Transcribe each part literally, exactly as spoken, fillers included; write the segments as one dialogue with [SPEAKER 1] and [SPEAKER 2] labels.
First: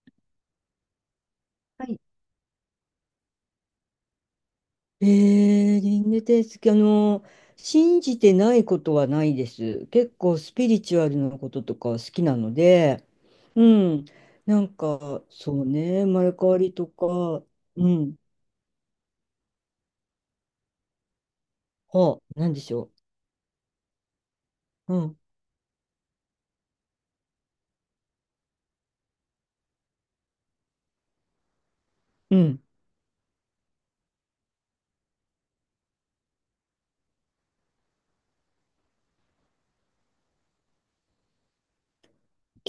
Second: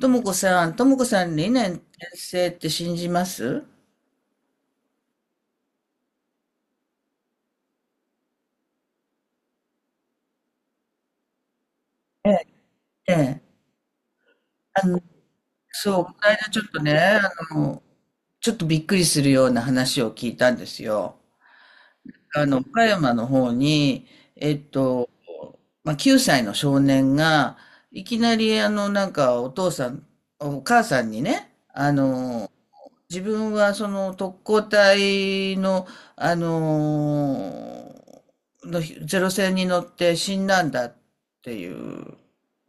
[SPEAKER 1] ともこさん、ともこさん、理念
[SPEAKER 2] は
[SPEAKER 1] 転
[SPEAKER 2] い。
[SPEAKER 1] 生って信じます？
[SPEAKER 2] えー、リングテースあの、信じてないことはないです。結構スピリチュアルなこととか好き
[SPEAKER 1] え
[SPEAKER 2] な
[SPEAKER 1] え、
[SPEAKER 2] ので、
[SPEAKER 1] ええ。
[SPEAKER 2] うん。なん
[SPEAKER 1] あの、
[SPEAKER 2] か、そうね、
[SPEAKER 1] そう、
[SPEAKER 2] 生
[SPEAKER 1] こ
[SPEAKER 2] ま
[SPEAKER 1] の
[SPEAKER 2] れ変
[SPEAKER 1] 間
[SPEAKER 2] わ
[SPEAKER 1] ちょっ
[SPEAKER 2] り
[SPEAKER 1] と
[SPEAKER 2] と
[SPEAKER 1] ね、
[SPEAKER 2] か。
[SPEAKER 1] あの、
[SPEAKER 2] うん。
[SPEAKER 1] ちょっとびっくりするような話を聞いたんですよ。
[SPEAKER 2] あ、
[SPEAKER 1] あ
[SPEAKER 2] なん
[SPEAKER 1] の、
[SPEAKER 2] でし
[SPEAKER 1] 岡
[SPEAKER 2] ょ
[SPEAKER 1] 山の方に、えっ
[SPEAKER 2] う。う
[SPEAKER 1] と、
[SPEAKER 2] ん、
[SPEAKER 1] まあ、きゅうさいの少年が、いきなり、あの、なんか、お父さん、お母さんにね、あ
[SPEAKER 2] う
[SPEAKER 1] の、
[SPEAKER 2] ん。
[SPEAKER 1] 自分はその特攻隊の、あのーのゼロ戦に乗って死んだんだっていう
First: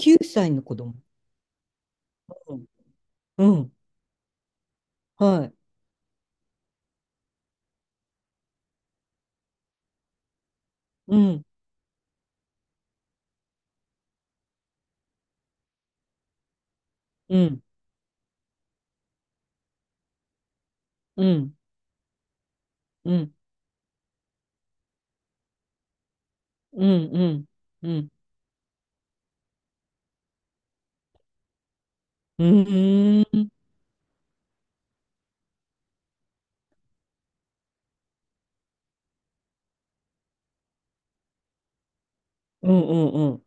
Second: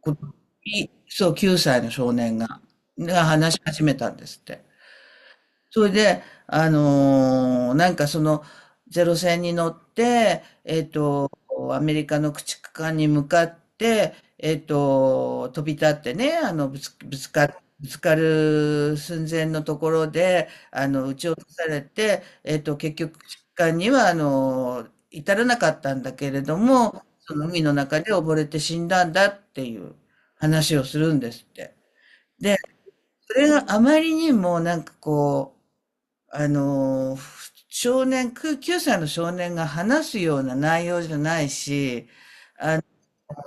[SPEAKER 1] こと
[SPEAKER 2] 歳の子
[SPEAKER 1] に、
[SPEAKER 2] 供。
[SPEAKER 1] そう、きゅうさいの少年
[SPEAKER 2] う
[SPEAKER 1] が、
[SPEAKER 2] ん、
[SPEAKER 1] が話
[SPEAKER 2] う
[SPEAKER 1] し
[SPEAKER 2] ん。
[SPEAKER 1] 始めたんですって。
[SPEAKER 2] はい。
[SPEAKER 1] それで、あのーなんかその、ゼロ戦に乗って、えっ
[SPEAKER 2] う
[SPEAKER 1] と、
[SPEAKER 2] ん、
[SPEAKER 1] アメリカの駆逐艦に向かって、えっと、飛び立ってね、あの、ぶつ、ぶつ
[SPEAKER 2] う
[SPEAKER 1] か、
[SPEAKER 2] ん、
[SPEAKER 1] ぶつかる寸前のところで、あの、撃
[SPEAKER 2] う
[SPEAKER 1] ち落と
[SPEAKER 2] ん、
[SPEAKER 1] されて、えっと、結局、
[SPEAKER 2] う
[SPEAKER 1] 駆
[SPEAKER 2] ん、
[SPEAKER 1] 逐艦には、あの、至らなかったんだけれど
[SPEAKER 2] うん、
[SPEAKER 1] も、
[SPEAKER 2] う
[SPEAKER 1] そ
[SPEAKER 2] ん、
[SPEAKER 1] の海の
[SPEAKER 2] うん、う
[SPEAKER 1] 中
[SPEAKER 2] ん、
[SPEAKER 1] で溺れて死んだんだっていう話をするんですって。
[SPEAKER 2] う
[SPEAKER 1] で、それ
[SPEAKER 2] ん、
[SPEAKER 1] があまりにもなんかこう、あの、少年、くきゅうさいの少年が話すような内容じゃないし、
[SPEAKER 2] う
[SPEAKER 1] あ
[SPEAKER 2] ん、うん。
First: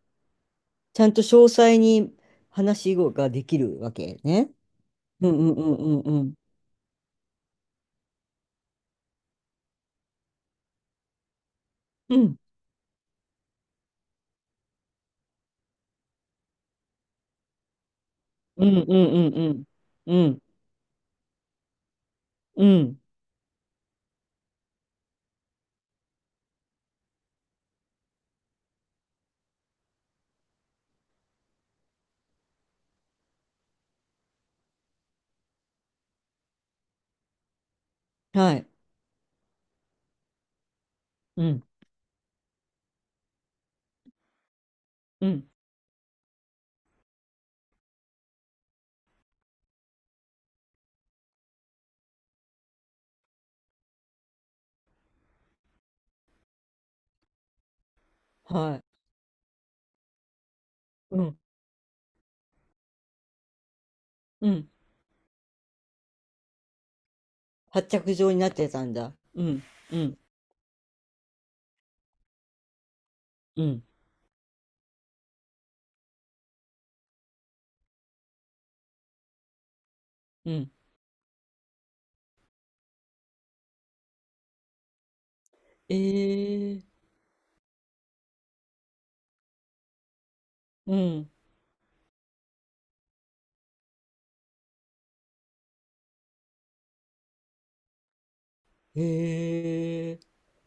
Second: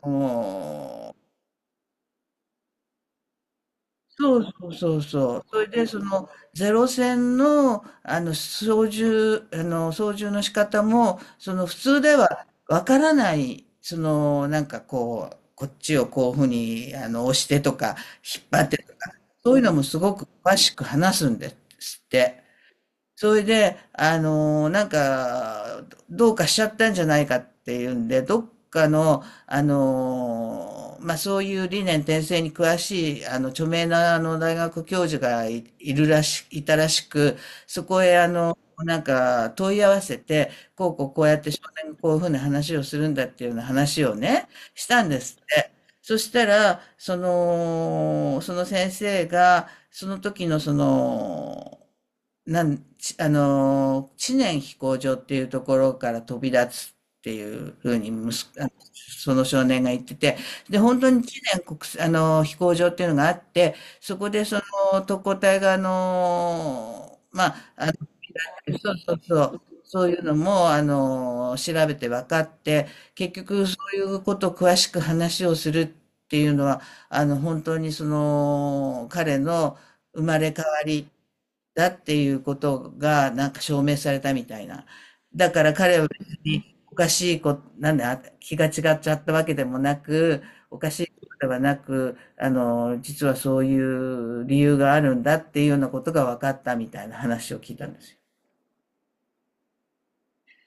[SPEAKER 2] ちゃん
[SPEAKER 1] の、
[SPEAKER 2] と詳細に話ができるわけ
[SPEAKER 1] そう
[SPEAKER 2] ね。
[SPEAKER 1] そうそう
[SPEAKER 2] う
[SPEAKER 1] そ
[SPEAKER 2] んう
[SPEAKER 1] う。
[SPEAKER 2] ん
[SPEAKER 1] それで、そ
[SPEAKER 2] うんう
[SPEAKER 1] の、
[SPEAKER 2] ん。
[SPEAKER 1] ゼロ戦の、あの、操縦、あの、操縦の仕方も、その、普通で
[SPEAKER 2] うん
[SPEAKER 1] はわからない、その、なんかこう、こっちをこういうふうに、あの、押してとか、引っ張
[SPEAKER 2] う
[SPEAKER 1] って
[SPEAKER 2] んう
[SPEAKER 1] とか、
[SPEAKER 2] んう
[SPEAKER 1] そういう
[SPEAKER 2] ん
[SPEAKER 1] のもす
[SPEAKER 2] う
[SPEAKER 1] ご
[SPEAKER 2] ん。
[SPEAKER 1] く
[SPEAKER 2] うん。
[SPEAKER 1] 詳しく話すんですって。
[SPEAKER 2] うん。
[SPEAKER 1] それで、あの、なんか、どうかしちゃったんじゃないかっていうんで、どっかの、あの、まあ、そういう理念転生に詳しい、あの、著名な、あの、大学教授がい、いるらし、いたらしく、そこへ、あ
[SPEAKER 2] は
[SPEAKER 1] の、
[SPEAKER 2] い。
[SPEAKER 1] なんか、問い合わせて、こうこうこうやっ
[SPEAKER 2] う
[SPEAKER 1] て
[SPEAKER 2] ん。
[SPEAKER 1] 少年がこういうふうな話をするんだっていうような話をね、したんで
[SPEAKER 2] う
[SPEAKER 1] すっ
[SPEAKER 2] ん。
[SPEAKER 1] て。そしたら、その、その先生が、その時のその、なん、ちあの知念飛行場っていうところから飛び立つっていうふうに、むす、あの、
[SPEAKER 2] はい。
[SPEAKER 1] その少年が言ってて、で、本当
[SPEAKER 2] う
[SPEAKER 1] に
[SPEAKER 2] ん。
[SPEAKER 1] 知念国際、あの飛行場っていうのがあって、そこで
[SPEAKER 2] う
[SPEAKER 1] そ
[SPEAKER 2] ん。
[SPEAKER 1] の特攻隊が、あのまあ、
[SPEAKER 2] 発着状になってた
[SPEAKER 1] そ
[SPEAKER 2] ん
[SPEAKER 1] うそ
[SPEAKER 2] だ。
[SPEAKER 1] う
[SPEAKER 2] う
[SPEAKER 1] そう、
[SPEAKER 2] ん。う
[SPEAKER 1] そうい
[SPEAKER 2] ん。
[SPEAKER 1] うのも、あの調べて分かって、結
[SPEAKER 2] う
[SPEAKER 1] 局そ
[SPEAKER 2] ん。
[SPEAKER 1] ういうことを詳しく話をするっていうのは、あの、本当にその、彼の生ま
[SPEAKER 2] う
[SPEAKER 1] れ変
[SPEAKER 2] ん。
[SPEAKER 1] わり、だっていうことがなんか証明されたみたいな。だから彼は別に
[SPEAKER 2] え
[SPEAKER 1] お
[SPEAKER 2] え。
[SPEAKER 1] かしいこと、なんだ、気が違っちゃったわけでもなく、おか
[SPEAKER 2] う
[SPEAKER 1] しいこ
[SPEAKER 2] ん。
[SPEAKER 1] とではなく、あの、実はそういう理由があるんだっていうようなことが分かったみたいな話を聞いたんですよ。
[SPEAKER 2] ええ。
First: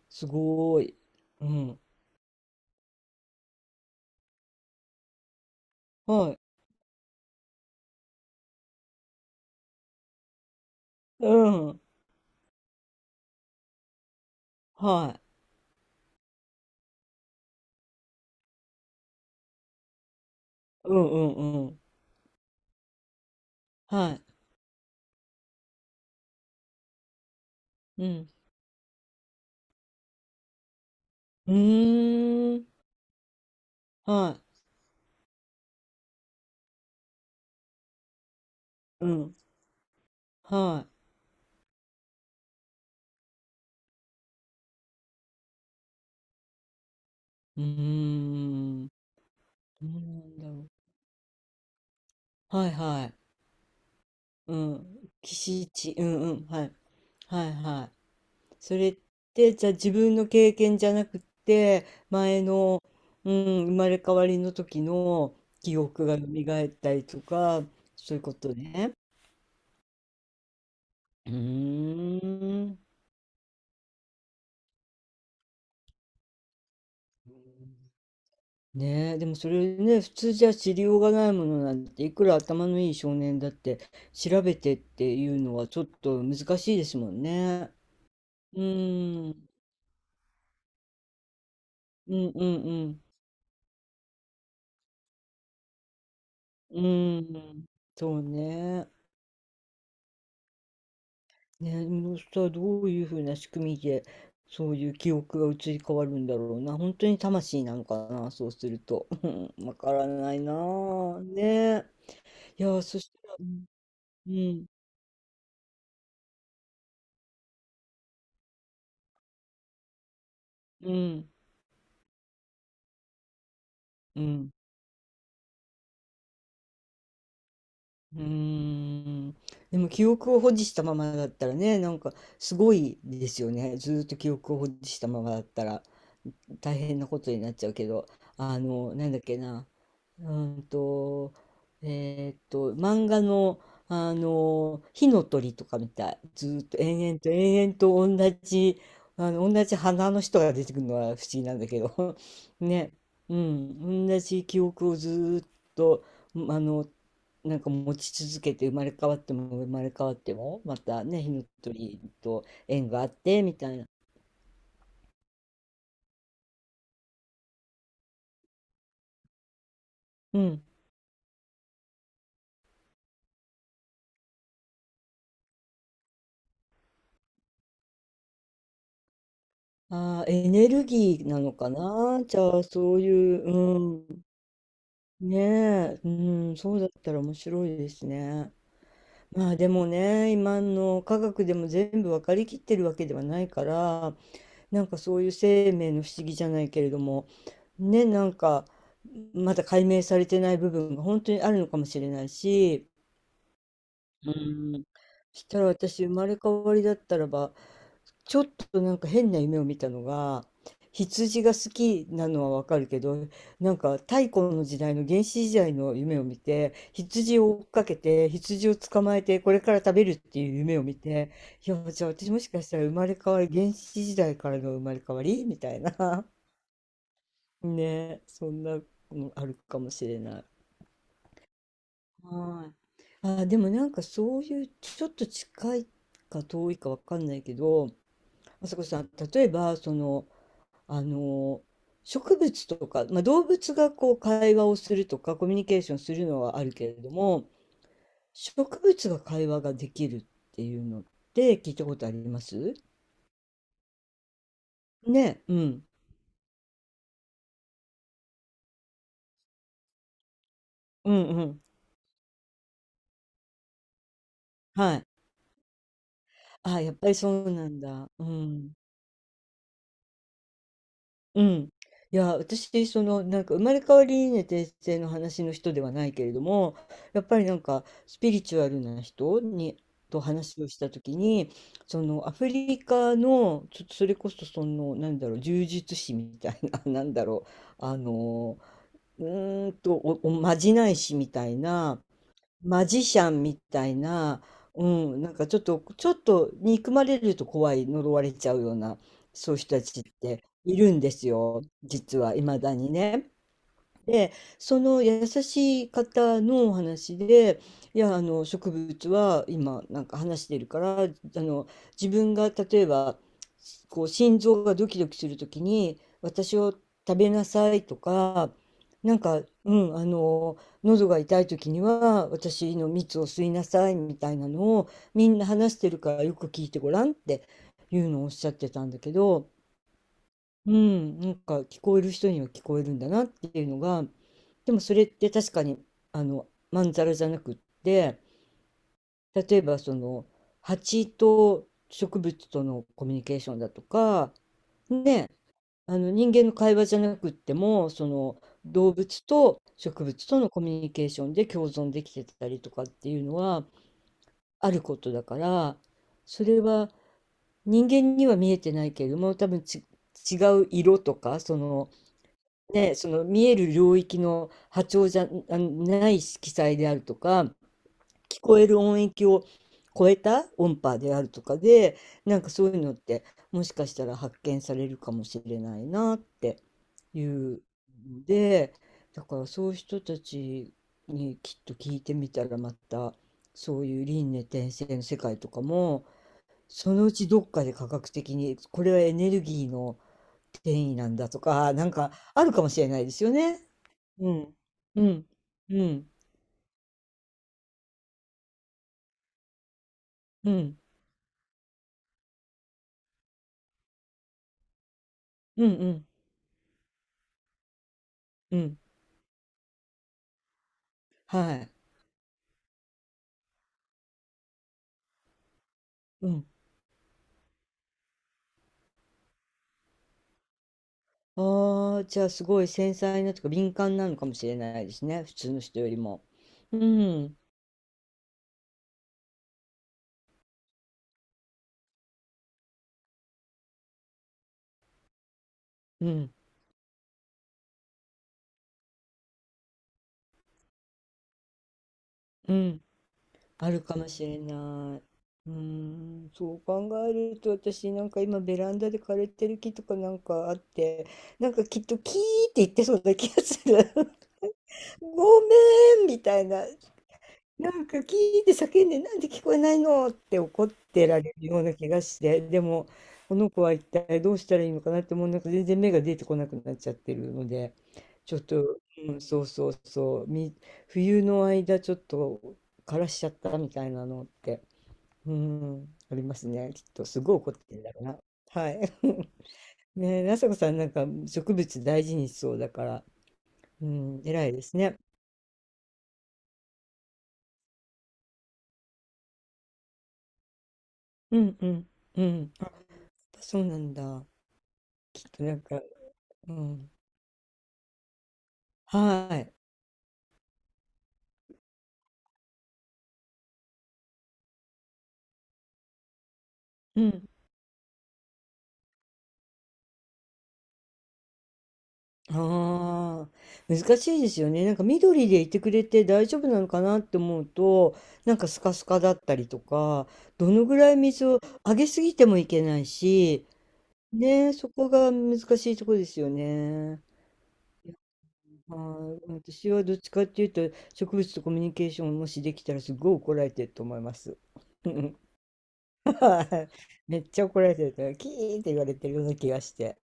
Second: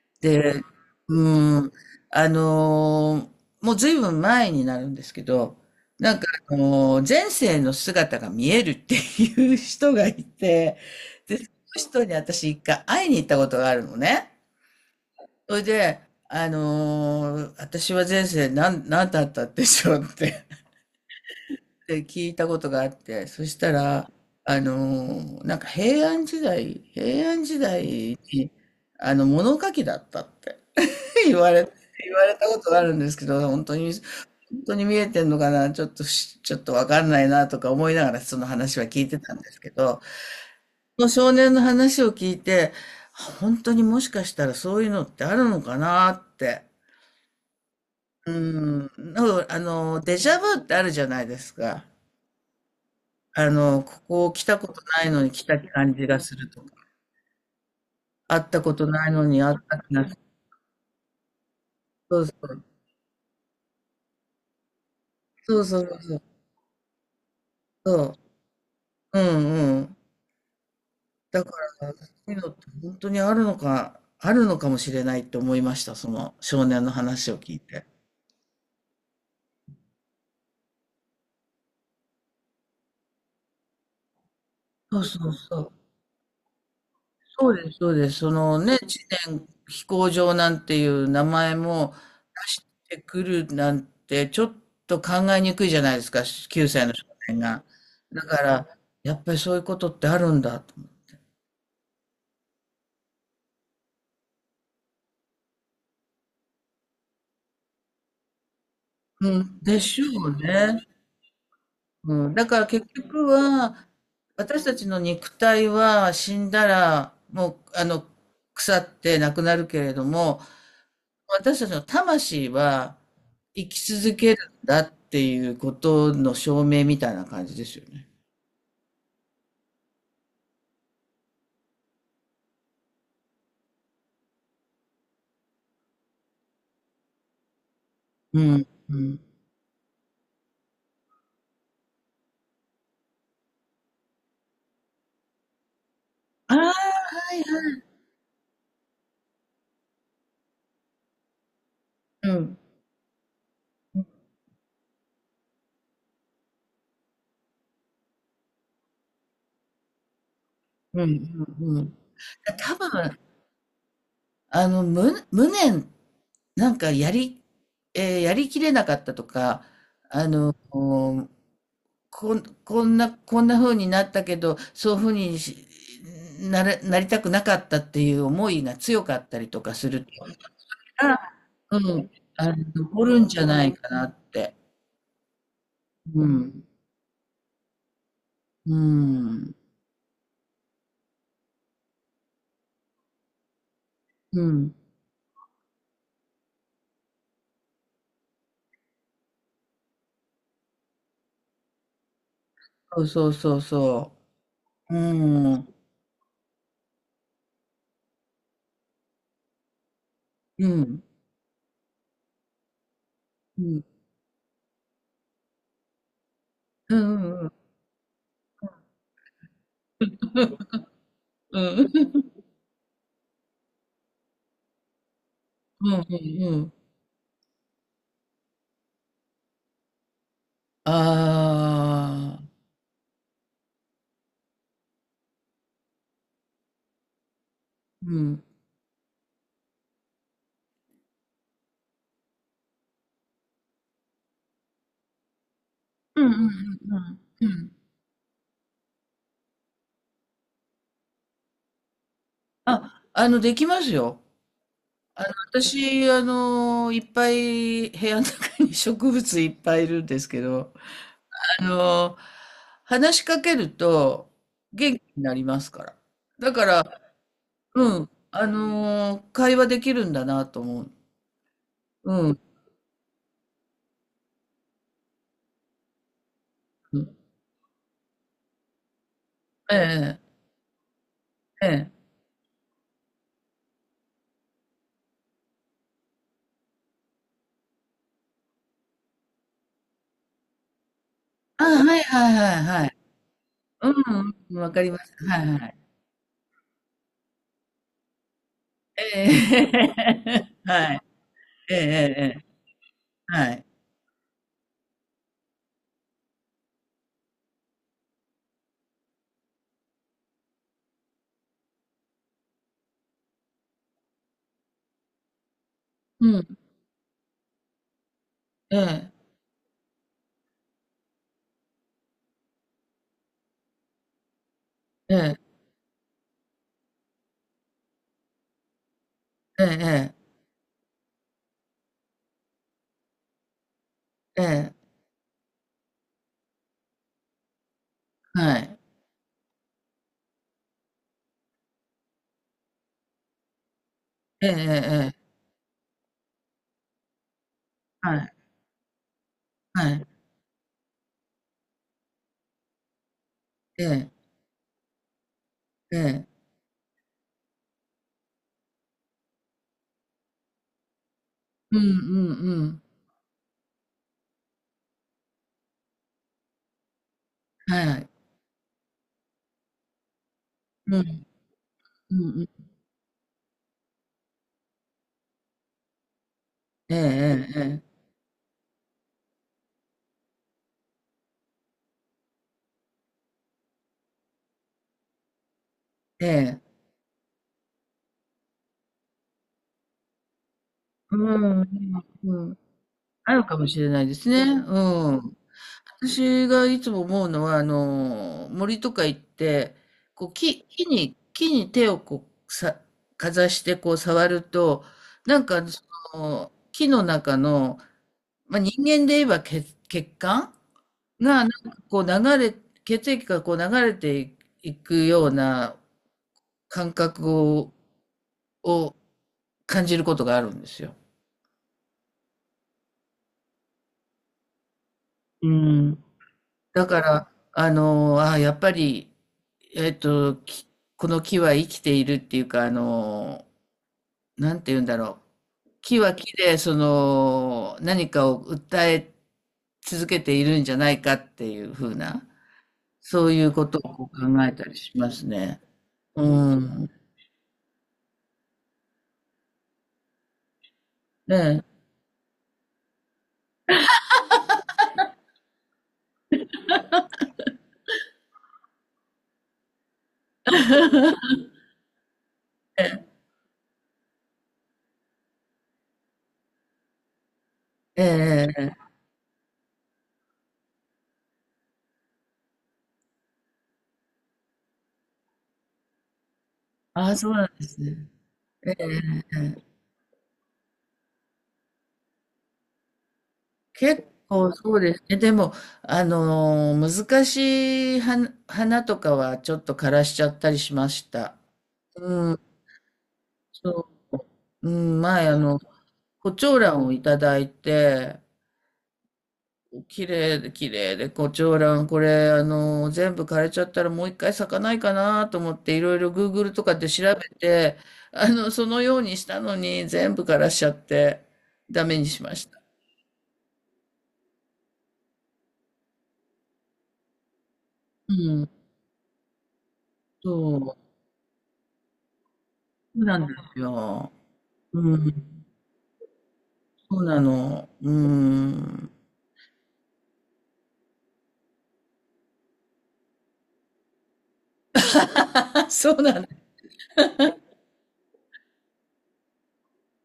[SPEAKER 2] す
[SPEAKER 1] で、
[SPEAKER 2] ごい。う
[SPEAKER 1] うん、
[SPEAKER 2] ん。
[SPEAKER 1] あの、もうずいぶん前になるんですけど、なんか
[SPEAKER 2] はい。
[SPEAKER 1] あの、前世の姿が見えるっていう人がいて、で、その
[SPEAKER 2] うん。
[SPEAKER 1] 人に私一回会いに行ったことがあるのね。
[SPEAKER 2] はい。
[SPEAKER 1] それで、あの、私は前世なんなんだったんでしょうって
[SPEAKER 2] うんうんうん。
[SPEAKER 1] で、聞いたことがあって、そしたら、
[SPEAKER 2] はい。
[SPEAKER 1] あの、なんか平安時代平安時代
[SPEAKER 2] うん。
[SPEAKER 1] に、あの、物書きだったって。言わ
[SPEAKER 2] う
[SPEAKER 1] れ、言われた
[SPEAKER 2] ー
[SPEAKER 1] こ
[SPEAKER 2] ん。
[SPEAKER 1] とがあるんですけど、本当に、本
[SPEAKER 2] はい。
[SPEAKER 1] 当に見えてんのかな、ちょっとし、ちょっとわかんないなとか思いながらその話は聞
[SPEAKER 2] う
[SPEAKER 1] いてた
[SPEAKER 2] ん。
[SPEAKER 1] んですけど、
[SPEAKER 2] は
[SPEAKER 1] その
[SPEAKER 2] い。
[SPEAKER 1] 少年の話を聞いて、本当にもしかしたらそういうのってあるのかなって。
[SPEAKER 2] うー
[SPEAKER 1] うん。
[SPEAKER 2] ん。ど
[SPEAKER 1] なんかあ
[SPEAKER 2] うな
[SPEAKER 1] の、デジャ
[SPEAKER 2] んだろ
[SPEAKER 1] ブっ
[SPEAKER 2] う。
[SPEAKER 1] てあるじゃないですか。
[SPEAKER 2] はいはい。
[SPEAKER 1] あの、ここ来
[SPEAKER 2] う
[SPEAKER 1] たことな
[SPEAKER 2] ん。
[SPEAKER 1] いのに来た
[SPEAKER 2] 岸地。
[SPEAKER 1] 感
[SPEAKER 2] う
[SPEAKER 1] じが
[SPEAKER 2] んう
[SPEAKER 1] す
[SPEAKER 2] ん。
[SPEAKER 1] ると
[SPEAKER 2] は
[SPEAKER 1] か、
[SPEAKER 2] い。はいは
[SPEAKER 1] 会っ
[SPEAKER 2] い。
[SPEAKER 1] たこ
[SPEAKER 2] そ
[SPEAKER 1] と
[SPEAKER 2] れっ
[SPEAKER 1] ないのに会
[SPEAKER 2] て、
[SPEAKER 1] っ
[SPEAKER 2] じゃあ
[SPEAKER 1] た
[SPEAKER 2] 自
[SPEAKER 1] 気がす
[SPEAKER 2] 分
[SPEAKER 1] る。
[SPEAKER 2] の経験じゃなくて、
[SPEAKER 1] そうそ
[SPEAKER 2] 前
[SPEAKER 1] う。
[SPEAKER 2] の、うん、生まれ変わりの時の
[SPEAKER 1] そう
[SPEAKER 2] 記
[SPEAKER 1] そうそう
[SPEAKER 2] 憶
[SPEAKER 1] そ
[SPEAKER 2] が
[SPEAKER 1] う。
[SPEAKER 2] 蘇ったりとか、
[SPEAKER 1] そ
[SPEAKER 2] そういうことね。
[SPEAKER 1] う。うんうん。
[SPEAKER 2] う
[SPEAKER 1] だから、
[SPEAKER 2] ー
[SPEAKER 1] そういうのって
[SPEAKER 2] ん。
[SPEAKER 1] 本当にあるのかあるのかもしれないって思いました。その少年の話を聞いて。
[SPEAKER 2] ねえ、でもそれね、普通じゃ知りようがないものなんて、いくら頭のいい少年だって調べてっ
[SPEAKER 1] そう
[SPEAKER 2] てい
[SPEAKER 1] そう
[SPEAKER 2] うの
[SPEAKER 1] そ
[SPEAKER 2] は
[SPEAKER 1] う。
[SPEAKER 2] ちょっと難しいですもん
[SPEAKER 1] そうで
[SPEAKER 2] ね。
[SPEAKER 1] すそうです。その
[SPEAKER 2] う
[SPEAKER 1] ね、知
[SPEAKER 2] ー
[SPEAKER 1] 念
[SPEAKER 2] ん。
[SPEAKER 1] 飛行場なんていう名前も
[SPEAKER 2] うんう
[SPEAKER 1] 出して
[SPEAKER 2] ん
[SPEAKER 1] くるなんて、ちょっと考えにくいじゃないですか、し9
[SPEAKER 2] うん。
[SPEAKER 1] 歳の少
[SPEAKER 2] う
[SPEAKER 1] 年
[SPEAKER 2] ー
[SPEAKER 1] が。
[SPEAKER 2] ん。そう
[SPEAKER 1] だから、
[SPEAKER 2] ね。
[SPEAKER 1] やっぱりそういうことってあるんだと。
[SPEAKER 2] ね、でもしたらどういうふうな仕組みで、そういう記憶が移り変わるんだろうな。本当に魂なのかな、そうすると。
[SPEAKER 1] う ん、
[SPEAKER 2] うん、わ
[SPEAKER 1] で
[SPEAKER 2] か
[SPEAKER 1] しょ
[SPEAKER 2] らな
[SPEAKER 1] う
[SPEAKER 2] いな
[SPEAKER 1] ね。
[SPEAKER 2] あ。ねえ。
[SPEAKER 1] うん、だか
[SPEAKER 2] い
[SPEAKER 1] ら
[SPEAKER 2] や、
[SPEAKER 1] 結
[SPEAKER 2] そし
[SPEAKER 1] 局
[SPEAKER 2] たらうん、
[SPEAKER 1] は、
[SPEAKER 2] う
[SPEAKER 1] 私
[SPEAKER 2] ん、
[SPEAKER 1] たちの肉体は死んだら、もう、あの、腐ってなくなるけれども、
[SPEAKER 2] うん、
[SPEAKER 1] 私たちの魂は生き続
[SPEAKER 2] う
[SPEAKER 1] け
[SPEAKER 2] ん。
[SPEAKER 1] るんだっていうことの証明みたいな感じですよね。
[SPEAKER 2] うーん。でも記憶を保持したままだったらね、なんかすごいですよね。ずーっと記憶を保持したままだったら大変なことになっちゃうけど、
[SPEAKER 1] う
[SPEAKER 2] あ
[SPEAKER 1] ん。
[SPEAKER 2] の、
[SPEAKER 1] う
[SPEAKER 2] なんだ
[SPEAKER 1] ん。
[SPEAKER 2] っけな。うんと、えーっと、漫画の、あの、火の鳥とかみたい。ず
[SPEAKER 1] ああ、
[SPEAKER 2] ーっ
[SPEAKER 1] は
[SPEAKER 2] と延々と
[SPEAKER 1] い
[SPEAKER 2] 延
[SPEAKER 1] は
[SPEAKER 2] 々
[SPEAKER 1] い。
[SPEAKER 2] と同じ、あの、同じ花の人が出てくるのは不思議なんだけど、
[SPEAKER 1] うん。
[SPEAKER 2] ね、うん、同じ記憶をずーっと、うんあの、なんか持ち続けて生まれ変わっても生まれ変わっても、また
[SPEAKER 1] うん。
[SPEAKER 2] ね、火の
[SPEAKER 1] うん。
[SPEAKER 2] 鳥と
[SPEAKER 1] 多
[SPEAKER 2] 縁があっ
[SPEAKER 1] 分、
[SPEAKER 2] て、みたいな。
[SPEAKER 1] あの、無、無念、なんかやり、えーやりきれなかったとか、あ
[SPEAKER 2] う
[SPEAKER 1] の、
[SPEAKER 2] ん。
[SPEAKER 1] こん、こんな、こんな風になったけど、そういう風にしなれ、なりたくなかったっていう思いが強かったりとかすると、
[SPEAKER 2] あー、エネル
[SPEAKER 1] あ
[SPEAKER 2] ギーなのか
[SPEAKER 1] うん、
[SPEAKER 2] な。じ
[SPEAKER 1] あの、
[SPEAKER 2] ゃあ、そう
[SPEAKER 1] 残るん
[SPEAKER 2] い
[SPEAKER 1] じ
[SPEAKER 2] う、
[SPEAKER 1] ゃないか
[SPEAKER 2] う
[SPEAKER 1] なっ
[SPEAKER 2] ん。
[SPEAKER 1] て。
[SPEAKER 2] ねえ、う
[SPEAKER 1] う
[SPEAKER 2] ん、
[SPEAKER 1] ん。
[SPEAKER 2] そうだったら面白いですね。
[SPEAKER 1] う
[SPEAKER 2] ま
[SPEAKER 1] ん。
[SPEAKER 2] あでもね、今の科学でも全部分かりきってるわけではないから、
[SPEAKER 1] うん。
[SPEAKER 2] なんかそういう生命の不思議じゃないけれども、ね、なんかまだ解明されてない部分が本当にあるのかもしれないし、
[SPEAKER 1] そうそうそうそ
[SPEAKER 2] うん、
[SPEAKER 1] う。う
[SPEAKER 2] そしたら
[SPEAKER 1] ん。
[SPEAKER 2] 私生まれ変わりだったらばちょっとなんか変な夢を見たのが、
[SPEAKER 1] うん。
[SPEAKER 2] 羊が好きなのはわかるけど、
[SPEAKER 1] う
[SPEAKER 2] なん
[SPEAKER 1] ん。
[SPEAKER 2] か太古の時代の原始時代の夢を見て、
[SPEAKER 1] うんう
[SPEAKER 2] 羊
[SPEAKER 1] んう
[SPEAKER 2] を
[SPEAKER 1] ん。
[SPEAKER 2] 追っかけて、羊を捕まえて、これから食べるっていう夢を見て、
[SPEAKER 1] う
[SPEAKER 2] いや、じゃあ
[SPEAKER 1] ん。
[SPEAKER 2] 私もしかしたら生まれ変わり、原始時代からの生まれ変わりみたい
[SPEAKER 1] うんう
[SPEAKER 2] な。
[SPEAKER 1] ん うん。
[SPEAKER 2] ね、そんなのあるかもしれない。
[SPEAKER 1] ああ。
[SPEAKER 2] はい。あ、でもなんかそういうちょっと近いか遠いかわかんないけど、
[SPEAKER 1] うん。
[SPEAKER 2] あさこさん、例えばそのあの植物とか、まあ、動物がこう会話をするとかコミュニケーションす
[SPEAKER 1] うん
[SPEAKER 2] る
[SPEAKER 1] う
[SPEAKER 2] の
[SPEAKER 1] ん
[SPEAKER 2] はあるけ
[SPEAKER 1] う
[SPEAKER 2] れ
[SPEAKER 1] んうん。うんうんうんうんうんああ
[SPEAKER 2] ど
[SPEAKER 1] う
[SPEAKER 2] も
[SPEAKER 1] んうんうんうんうん
[SPEAKER 2] 植物が会話ができるっていうのって聞いたことあります
[SPEAKER 1] ああの、できますよ。あの、
[SPEAKER 2] ね、うん。
[SPEAKER 1] 私、あの、いっぱい部屋の中に植物いっぱいいるんですけど、
[SPEAKER 2] うんうん。
[SPEAKER 1] あの、話しかけると
[SPEAKER 2] は
[SPEAKER 1] 元気
[SPEAKER 2] い。
[SPEAKER 1] になりますから。だか
[SPEAKER 2] あ、やっ
[SPEAKER 1] ら、
[SPEAKER 2] ぱりそうなん
[SPEAKER 1] う
[SPEAKER 2] だ。
[SPEAKER 1] ん、
[SPEAKER 2] う
[SPEAKER 1] あ
[SPEAKER 2] ん。
[SPEAKER 1] の、会話できるんだなと思う。
[SPEAKER 2] うん。
[SPEAKER 1] う
[SPEAKER 2] いや、
[SPEAKER 1] ん。
[SPEAKER 2] 私、その、なんか、生まれ変わりね、転生の話の人ではないけれども、
[SPEAKER 1] うん。
[SPEAKER 2] やっぱりなんか、スピリチュアルな人
[SPEAKER 1] え
[SPEAKER 2] に、と
[SPEAKER 1] え、
[SPEAKER 2] 話をしたときに、
[SPEAKER 1] ええ。
[SPEAKER 2] その、アフリカの、ちょっとそれこそ、その、なんだろう、呪術師みたいな、なんだろう、あの、うーんと、お、おまじない師みたい
[SPEAKER 1] あ、はい
[SPEAKER 2] な、
[SPEAKER 1] はいはい
[SPEAKER 2] マ
[SPEAKER 1] はい。
[SPEAKER 2] ジシャンみたいな、
[SPEAKER 1] うん、わか
[SPEAKER 2] う
[SPEAKER 1] ります。
[SPEAKER 2] ん、なん
[SPEAKER 1] はい
[SPEAKER 2] かちょっ
[SPEAKER 1] はい。
[SPEAKER 2] と、ちょっと憎まれると怖い、呪われちゃうような、
[SPEAKER 1] ええ、
[SPEAKER 2] そういう人たちって いる
[SPEAKER 1] は
[SPEAKER 2] ん
[SPEAKER 1] い。
[SPEAKER 2] ですよ、
[SPEAKER 1] ええ、
[SPEAKER 2] 実は、
[SPEAKER 1] え
[SPEAKER 2] い
[SPEAKER 1] え、
[SPEAKER 2] まだにね。
[SPEAKER 1] はい。
[SPEAKER 2] で、その優しい方のお話で、いや、あの植物は今なんか話してるから、あの自分が例えばこう心臓がドキドキするときに
[SPEAKER 1] うん、
[SPEAKER 2] 私を食べなさいとか、
[SPEAKER 1] ええ、
[SPEAKER 2] なんか、うん、あの喉が痛いときには私の蜜を吸いなさいみたいなのを
[SPEAKER 1] え
[SPEAKER 2] みんな
[SPEAKER 1] え、
[SPEAKER 2] 話してるからよく聞いてごらんっていうのをおっしゃってたんだけど、
[SPEAKER 1] ええ、
[SPEAKER 2] うん、なんか聞こえる人には聞こえるんだなっていうのが、
[SPEAKER 1] え
[SPEAKER 2] で
[SPEAKER 1] え、
[SPEAKER 2] もそれって確かにあのまんざらじゃなくって、
[SPEAKER 1] はい。
[SPEAKER 2] 例えばその蜂と植物とのコミュニケーションだとか、
[SPEAKER 1] ええ、ええ、
[SPEAKER 2] ね、あの人間の会話じゃなくっても、そ
[SPEAKER 1] はい。
[SPEAKER 2] の動物と
[SPEAKER 1] は
[SPEAKER 2] 植
[SPEAKER 1] い。
[SPEAKER 2] 物とのコミュニケーションで共存できてたりとかっていうのは
[SPEAKER 1] ええ、
[SPEAKER 2] あることだから、
[SPEAKER 1] ええ。
[SPEAKER 2] それは人間には見えてないけれども、多分ち違う色とか、そ
[SPEAKER 1] うんうん
[SPEAKER 2] の
[SPEAKER 1] うん。
[SPEAKER 2] ね、その見える領域の波長じゃあない色彩であるとか、
[SPEAKER 1] はい。
[SPEAKER 2] 聞こえる音域を超えた音
[SPEAKER 1] う
[SPEAKER 2] 波であ
[SPEAKER 1] ん、
[SPEAKER 2] るとかで、
[SPEAKER 1] うん
[SPEAKER 2] な
[SPEAKER 1] う
[SPEAKER 2] ん
[SPEAKER 1] ん。
[SPEAKER 2] かそういうのってもしかしたら発見されるかもしれないなっていう
[SPEAKER 1] えええ
[SPEAKER 2] ので、だからそういう人たちにきっと聞いてみたらまたそういう輪廻転生の世界とかも
[SPEAKER 1] えええ。ええ。
[SPEAKER 2] そのうちどっかで科学的にこれはエネルギーの転移なん
[SPEAKER 1] う
[SPEAKER 2] だと
[SPEAKER 1] ん、う
[SPEAKER 2] か、なん
[SPEAKER 1] ん、
[SPEAKER 2] か
[SPEAKER 1] う
[SPEAKER 2] ある
[SPEAKER 1] ん。
[SPEAKER 2] かもしれないですよ
[SPEAKER 1] あるか
[SPEAKER 2] ね。
[SPEAKER 1] もしれないです
[SPEAKER 2] う
[SPEAKER 1] ね。
[SPEAKER 2] ん。う
[SPEAKER 1] う
[SPEAKER 2] ん。
[SPEAKER 1] ん。
[SPEAKER 2] うん。
[SPEAKER 1] 私がいつも思うのは、あの、森とか行って、こう、
[SPEAKER 2] う
[SPEAKER 1] 木
[SPEAKER 2] ん。
[SPEAKER 1] 木に木に手をこう、さかざしてこう触ると、なんか、
[SPEAKER 2] うん
[SPEAKER 1] そ
[SPEAKER 2] うん。
[SPEAKER 1] の、木の中の、ま
[SPEAKER 2] う
[SPEAKER 1] あ、人
[SPEAKER 2] ん。
[SPEAKER 1] 間で言えば血血管が、なん
[SPEAKER 2] は
[SPEAKER 1] か
[SPEAKER 2] い。
[SPEAKER 1] こう流れ血液がこう流れていくような
[SPEAKER 2] うん。
[SPEAKER 1] 感覚を感じることがあるんですよ。
[SPEAKER 2] ああ、じゃあすごい繊細なとか敏感なのかもしれないですね。普
[SPEAKER 1] う
[SPEAKER 2] 通の人より
[SPEAKER 1] ん。
[SPEAKER 2] も。う
[SPEAKER 1] だから、
[SPEAKER 2] ん。
[SPEAKER 1] あの、あ、やっぱり、えっと、この木は生きているっていうか、あの、なんて言うんだろう。木
[SPEAKER 2] う
[SPEAKER 1] は木
[SPEAKER 2] ん。
[SPEAKER 1] で、その、何かを訴え続けているんじゃないかっていうふうな、
[SPEAKER 2] うん。
[SPEAKER 1] そういうこ
[SPEAKER 2] あ
[SPEAKER 1] と
[SPEAKER 2] るかも
[SPEAKER 1] を考
[SPEAKER 2] しれ
[SPEAKER 1] え
[SPEAKER 2] な
[SPEAKER 1] たりし
[SPEAKER 2] い。
[SPEAKER 1] ます
[SPEAKER 2] うー
[SPEAKER 1] ね。
[SPEAKER 2] ん。そ
[SPEAKER 1] う
[SPEAKER 2] う
[SPEAKER 1] ん。
[SPEAKER 2] 考えると私なんか今ベランダで枯れてる木とかなんかあって、
[SPEAKER 1] ね
[SPEAKER 2] なんかきっとキーって言ってそうな気がする。ごめんみたいな。なんかキーって叫んで、なんで聞こえないのって怒ってられるような気がして、でも、この子は一体どうしたらいいのかなってもうなんか全然目が出てこなくなっちゃってるので、
[SPEAKER 1] ええ
[SPEAKER 2] ちょっ
[SPEAKER 1] ええ
[SPEAKER 2] と、
[SPEAKER 1] ええ。
[SPEAKER 2] うん、そうそうそう、み、冬の間ちょっと枯らしちゃったみたいなのって、うん、ありますね。きっと
[SPEAKER 1] ああ、
[SPEAKER 2] す
[SPEAKER 1] そう
[SPEAKER 2] ごい
[SPEAKER 1] なん
[SPEAKER 2] 怒っ
[SPEAKER 1] で
[SPEAKER 2] て
[SPEAKER 1] す
[SPEAKER 2] るんだろう
[SPEAKER 1] ね。
[SPEAKER 2] な。は
[SPEAKER 1] え
[SPEAKER 2] い。
[SPEAKER 1] え。
[SPEAKER 2] ねえ、なさこさんなんか植物大事にしそうだから、う
[SPEAKER 1] 結
[SPEAKER 2] ん、偉
[SPEAKER 1] 構
[SPEAKER 2] いで
[SPEAKER 1] そ
[SPEAKER 2] す
[SPEAKER 1] うで
[SPEAKER 2] ね。
[SPEAKER 1] すね。でも、あの、難しい花花とかはちょっと枯らしちゃったりしました。
[SPEAKER 2] うんうんう
[SPEAKER 1] うん、
[SPEAKER 2] ん。やっぱそうな
[SPEAKER 1] そ
[SPEAKER 2] んだ。
[SPEAKER 1] う、うん、
[SPEAKER 2] き
[SPEAKER 1] 前、
[SPEAKER 2] っ
[SPEAKER 1] あ
[SPEAKER 2] とな
[SPEAKER 1] の、
[SPEAKER 2] んか、
[SPEAKER 1] 胡
[SPEAKER 2] う
[SPEAKER 1] 蝶蘭を
[SPEAKER 2] ん。
[SPEAKER 1] いただいて、
[SPEAKER 2] はい、
[SPEAKER 1] 綺麗で綺麗で胡蝶蘭、これ、あの、全部枯れちゃったらもう一回咲かないかなと思って、いろいろ グーグル とかで
[SPEAKER 2] う
[SPEAKER 1] 調
[SPEAKER 2] ん。
[SPEAKER 1] べて、あの、そのようにしたのに、全部枯らしちゃって、ダメにしました。
[SPEAKER 2] ああ、難しいですよね。なんか緑でいてくれて大丈夫なのかなって思うと、
[SPEAKER 1] う
[SPEAKER 2] なんか
[SPEAKER 1] ん、
[SPEAKER 2] スカスカだったりとか、ど
[SPEAKER 1] そう、
[SPEAKER 2] のぐ
[SPEAKER 1] そ
[SPEAKER 2] らい水をあげすぎてもいけない
[SPEAKER 1] うなんで
[SPEAKER 2] し、
[SPEAKER 1] すよ。
[SPEAKER 2] ねえ、そこ
[SPEAKER 1] う
[SPEAKER 2] が難
[SPEAKER 1] ん。
[SPEAKER 2] しいところですよ
[SPEAKER 1] そ
[SPEAKER 2] ね。
[SPEAKER 1] うなの。うーん。
[SPEAKER 2] はい、私はどっちかっていうと、植物とコミュニケーションをもしできたらすごい怒られてると思います。
[SPEAKER 1] そうなの。
[SPEAKER 2] はい、めっちゃ怒られてるから、キーって言われてるような気がして。